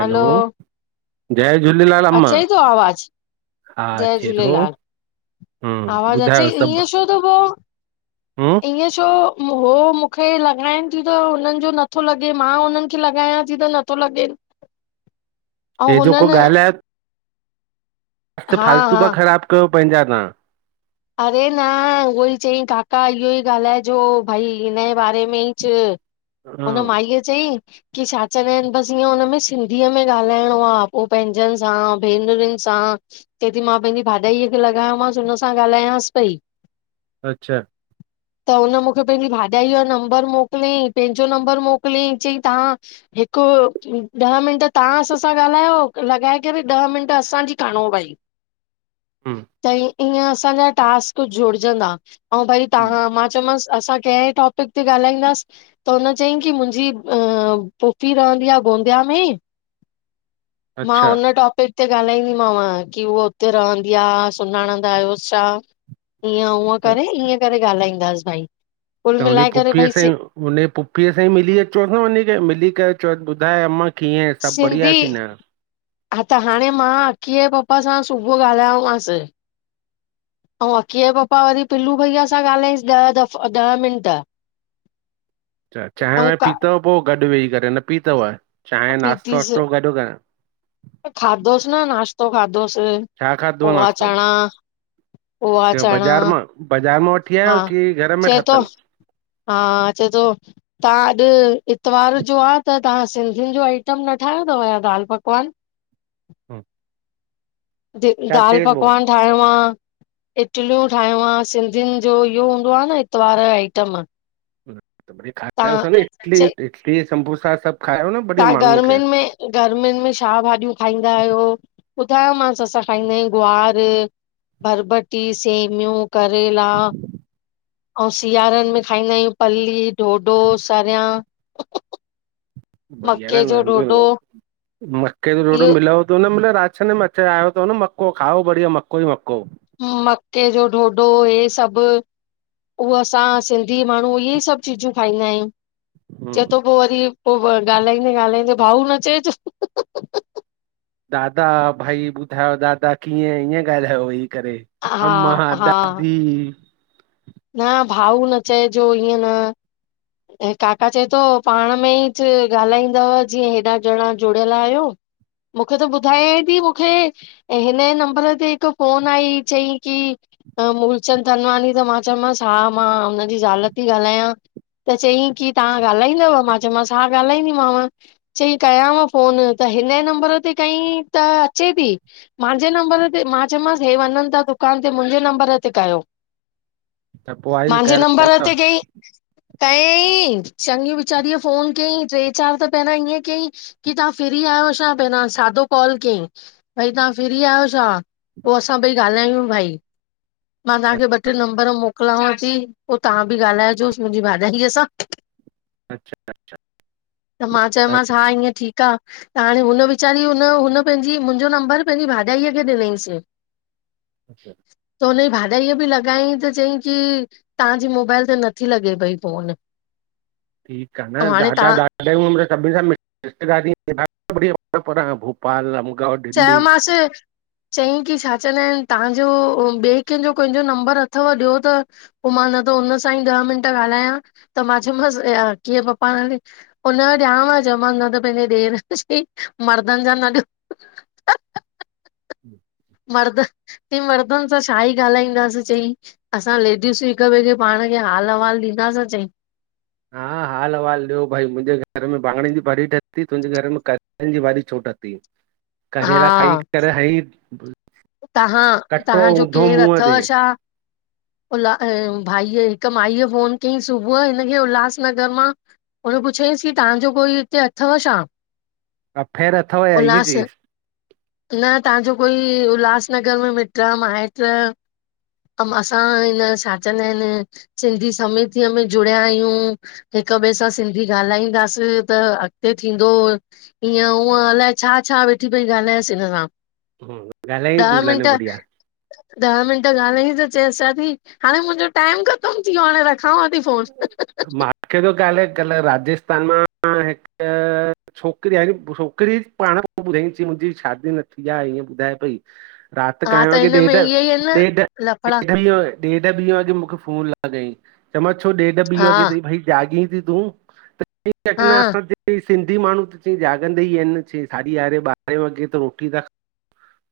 हलो जय झूलेलाल अम्मां अचेई थो आवाज़ हा जय अचे थो। झूलेलाल हूं ॿुधायो सभु त पोई हूं ईअं छो हो मूंखे लॻाइनि थीयूं त हुनिन जो नथो लॻे मां हुननि खे लॻायां थी त न। त नथो लॻे ऐं हे जेको हुननि ॻाल्हाए बस हा फालतू हा पिया ख़राब कयो पंहिंजा तव्हां। अरे न उहो ई चयईं काका इहो ई ॻाल्हाइ जो भई हिनॼे बारे में ई च। हा, हुन माईअ चयईं कि छा चवंदा आहिन बसि ईअं हुन में सिंधीअ में ॻाल्हाइणो आ पोइ पंहिंजन सां भेनरुन सां चएती मां पंहिंजी भाॼाईअ खे लॻायोमांसि हुन सां ॻाल्हायांस पई। अच्छा - - [inaudible] त हुन मूंखे पंहिंजी भाॼाई जो नंबर मोकिलियाईं पंहिंजो नंबर मोकिलयाईं चयईं तव्हां हिकु ॾह मिंट तव्हां असां सां ॻाल्हायो लॻाए करे ॾह मिंट असांजी खंड़ो भई - - [inaudible] हूं त ईअं असांजा टास्क जुड़जंदा ऐं भई हम्म, तव्हां मां चयोमांसि। असां केंहिं टॉपिक ते ॻाल्हाईंदासि। त हुन चयईं की मुंहिंजी पूफ़ी रहंदी आ गोंदिया में। मां अच्छा हुन टॉपिक ते ॻाल्हाईंदीमाव की उहा उते रहंदी आ सुञाणंदा आहियोसि छा। ईअं उअं त करे ईअं करे ॻाल्हाईंदासि भई कुल मिलाए करे भई सिंधी हुनजी पुफ़ीअ सां ई मिली अचोस न वञी करे मिली करे चओस ॿुधाए अम्मा कीअं आहे, सभु बढ़िया सिंधी की न हा त हाणे मां अकीअ जे पापा सां सुबुह ॻाल्हायोमासि। ऐं अकीअ जे पपा वरी पिलू भईया सां ॻाल्हायईंसि ॾह दफ़ा ॾह मिंट। चाए ऐं वाए का पीतुव पोइ गॾु वेही करे न पीतुव चाए नाश्तो वाास्तो गॾु कर। खाधोसे न नाश्तो खाधोसे छा खादुव नाश्तो। पोहा चणा बाज़ार मां बाज़ार मां वठी हा आयो की घर में चए थो ठातल हा चए थो तव्हां अॼु इतवार जो आ त तव्हां सिंधियुन जो आइटम न ठाहियो अथव छा दाल पकवान। हूं द दाल पकवान ठाहेड़ो आ। इटलियूं ठाहयूं आ सिंधियुन जो इहो हूंदो आ न इतवार जो आइटम। त ब़ तव्हां खारायोस आन च इडली इडली ऐं सम्बोसा सभु खारायो न बढ़िया तव्हां माण्हुन खे। गर्मियुनि में गर्मियुनि में छा भाॼियूं खाईंदा आहियो ॿुधायोमासि असां खाईंदा आहियूं गुआर। बरबटी सेमियूं करेला। अउं सियारनि में खाईंदा आहियूं पल्ली, डोडो सरिया। बढ़िया न जो ढोढो न मक्के जो डोडो इहो मिलव थो न मितल राज छ न म - - आयो त न मक्को खाओ बढिया मक्को ई मक्को - - ह मक्के जो डोडो हे सभु - - उह असां सिंधी माण्हू इहे ई सभु चीजूं खाईंदा आहियूं। चए हम्म थो पोइ वरी पोइ, ॻाल्हाईंदे- ॻाल्हाईंदे भाऊ न चएजो। दादा भई ॿुधायो दादा कीअं ईीअं ॻाल्हायो वेही करे। हा अम्मा हा दादी - - न भाऊ न चइजो इअं न ऐं काका चए तो पाण में ई च ॻाल्हाईंदव, जीअं हेॾा ॼणा जुड़ियल आहियो। मुखे त ॿुधायांं ती मुखे ऐं हिनजे नंबर ते हिकु फोन आई, चईं की मूलचंद तनवानी त मां चमांसि हा मां हुनजी ज़ाल ती ॻाल्हायां। त चयईं की तहां ॻाल्हाईंदव मां चयोमसि हा ॻाल्हाईंदीमांव चई कयांव फ़ोन त हिन नंबर ते कयईं त अचे ती मांजे नम्बर ते मां चयोमांसि, हे वञनि ता दुकान ते मुंहिंजे नम्बर ते कयो त पोइ आई मांजे कर नंबर ते कयईं। कयईं, चङी वीचारीअ फोन कयईं टे चारि त पहिरे ईअं कयईं। कि तहां फ्री आहियो छा? पहिरियां सादो कॉल कयईं। भई तहां फ्री आहियो छा पोइ असां ॿई ॻाल्हायूं, भई मां तहांखे ॿ टे नम् मोकिलांव, ती पोइ तहां बि ॻाल्हाइजोसि मुंहिंजी भाॼाईअ सां। अच्छा। त मां चयोमांसि हा ईंअ ठीकु आ। हाणे हुन वीचारी हुन हुन पंहिंजी मुंहिंजो नंबर पंहिंजी भाॼाईअ खे ॾिनईंस। [inaudible] जी [inaudible] त उन जी भाॼईअ बि लॻाईंस। चई की तहांजी मोबाइल ते नथी लॻे पई फोन। ठीक आ न ऐं हाणे ॾाढा तव्हां ॾा तॾहिं सभिनि सां रिश्तेदारीढढ भोपाल अमगढ [unintelligible] चयोमांसि चयईं की छा चवंदा आहिन तहांजो, ॿिए कंहिंजो कंहिंजो नंबर अथव ॾियो त। पोइ मां न त हुन सां ई ॾह मिंट ॻाल्हायां त मां चयोमांसि कीअं पप्पा हाणे हुनजो ॾियांव चयोमासि न त पंहिंजे ॾेर चईं मर्दनि जा न ॾियो [unintelligible] हम [inaudible] मर्द चईं मर्दनि सां छा ई ॻाल्हाईंदासीं चई असां लेडीस ई हिकु ॿिए खे पाण खे हाल अहिवालु ॾींदाासीं चईं। हा [inaudible] हाल अहिवालु ॾियो भाई मुंहिंजे घर में वांॻणनि जी भाॼी ठती, तुंहिंजे घर में कचनि जी भाॼी छो ठती। [inaudible] करेला खाई करे ह ई। तहां तहांजो केरु मुंहं अथव ते छा? उल्हा भाईअ हिकु माईअ फोन कयईं सुबुह हिनखे उल्हासनगर मां हुन पुछियईंसि कि तहांजो कोई हिते अथव छा? अफेर अथव छा ईंअं उल्हास चीस। न तहांजो कोई उल्हासनगर में मिट्र आ माइट्र अऊं असां हिन छा चवंदा आहिन सिंधी समतीअ में जुड़िया आहियूं। हिक ॿे सां सिंधी ॻाल्हाईंदास त अॻते थींदो। ईअं हूअं अलाए छा छा वेठी पई ॻाल्हायस हिन सां। हम। ॾह मिंट ॾह मिंट ॻाल्हाइस त चेस छाती हाणे मुंजो टाइम ख़तम थी वियो हाणे रख खावांती फोस। मुखे त कल कल राजस्थान मां हिक छोकिर आहे, छोकरी पाण ॿुधाईस मुंजी शादी न थी आ ईअं ॿुधाए पई। रात हा काएं त वॻे? हिन में इहे ई आहिनि न ॾेढ लफड़ा ॾेढ ॾेढ ॾेढ ॿी वॻे मूंखे फोन लॻाईं, चमांस छो ॾेढ ॿी हा वॻे तई भई जाॻीं थी तूं। ठीक आहे न हा असां बी चईं, सिंधी माण्हू त चईं जाॻदा ई आहिन चईं साढी यारहे ॿारहे वॻे त रोटी त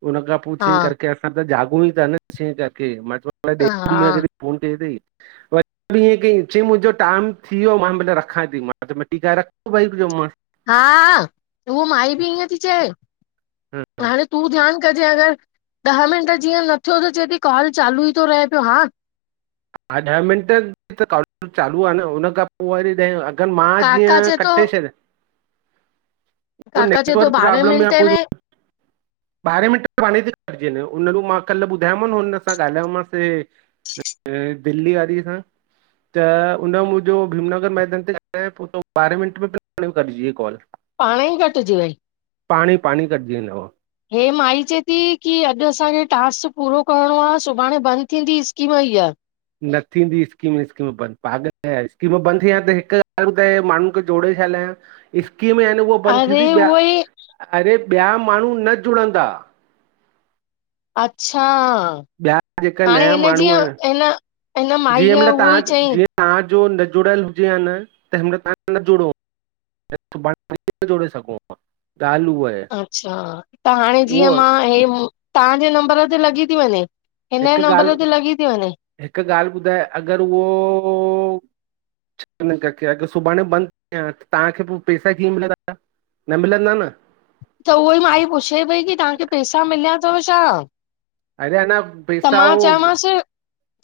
हुन खा पो हा चई करके अस त जागूं ई था न चई करके मां हा फोन कई तईं व हीअ कईं, चईं मुंजो टाम थी वियो मां भले रखांथी मां चयो मांस रख भई। हा उअ माई बि ईअं ती चए हा हाणे तू ध्यान कजे अगर ॾह मिंट जीअं नथो थो चएती कॉल चालू ई थो रहे पयो हा। हा, ॾह मिंट त कॉल चालू आ न हुन खां पो वरी ॾह मां काका जीअं चए थो कटे छॾ काका चएतो ॿारहे प्रॉब्लम या मिंटे कुझु में ॿारहें मिटन मे पाणई ती कटजी वने, मां कल ॿुधायो माउ न हुन सां ॻाल्हायोमांस [inaudible] ऐं दिल्ली वारी खां। त उन मुंजो भीमनगर मैदान ते पो त ॿारहे मिंटन में कटजी वयी कॉल। पाणे ई कटजी वई। पाणे इ पाणे इ कटजी वेंदव। हे माई चएती कि अॼ असांखे टास्क पूरो करणो आ, सुभाणे बंद थीदी स्कीम हीअ। न थींदी स्कीम-स्कीम बंद, पागल आ छा? स्कीम बंद थीये हा त माण्हुन खे जोड़े छा लाय हा। इस्कीम याने उअ बंद अरे थींदी, ॿया उहो ई अरे ॿया माण्हू न जुड़ंदा। अच्छा! ॿिया जेका हाणे नया हिन माण्हू जीअं आहिनि हिन हिन माईअ उवई चईं। तहां जो न जुड़ियल हुजे या न त हिनमल तहां न जुड़ो [unintelligible] ॻाल उअ आए। अच्छा, त हाणे जीअं मां हे तव्हांजे नंबर ते लॻी थी वञे। हिन नंबर ते लॻी थी वञे। हिक ॻाल्ह ॿुधाए अगर उवो अगर सुभाणे बंद थे आ त तहांखे पो पैसा कीअं मिलंदा? न मिलंदा न। त उवई माई पुछे पई की तव्हांखे पैसा मिलया तव छा? अरे अञा पैसा ओ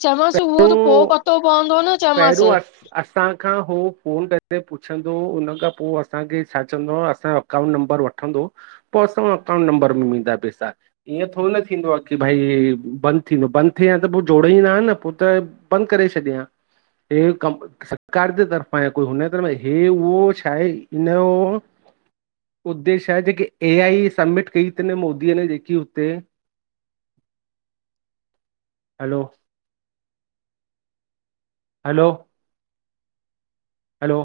चमस उहो त पो पतो पवंदो न। पहिरूं चयोमांसि अस असा खा उह फ़ोन करे पुछंदो हुन खा पोइ असांखे छा चवंदो आ असाजो अकाउं नबर वठंदो पोइ असां अकाउट नबर में ईंदा पेसा। ईंअ थोर न थींदो आ की भई बंद थींदो बद थिए या त पोइ जोड़े ई न हा न पोइ त बद करे छडेया हे कम। सरकार जे तरफ़ा आहे कोई हुन तरफा, हे उहो छा आहे इनहो उद्देश आहे जेके ए आई सबमिट, कई तन मोदीअ ने जेकी हुते [inaudible] हलो हलो हलो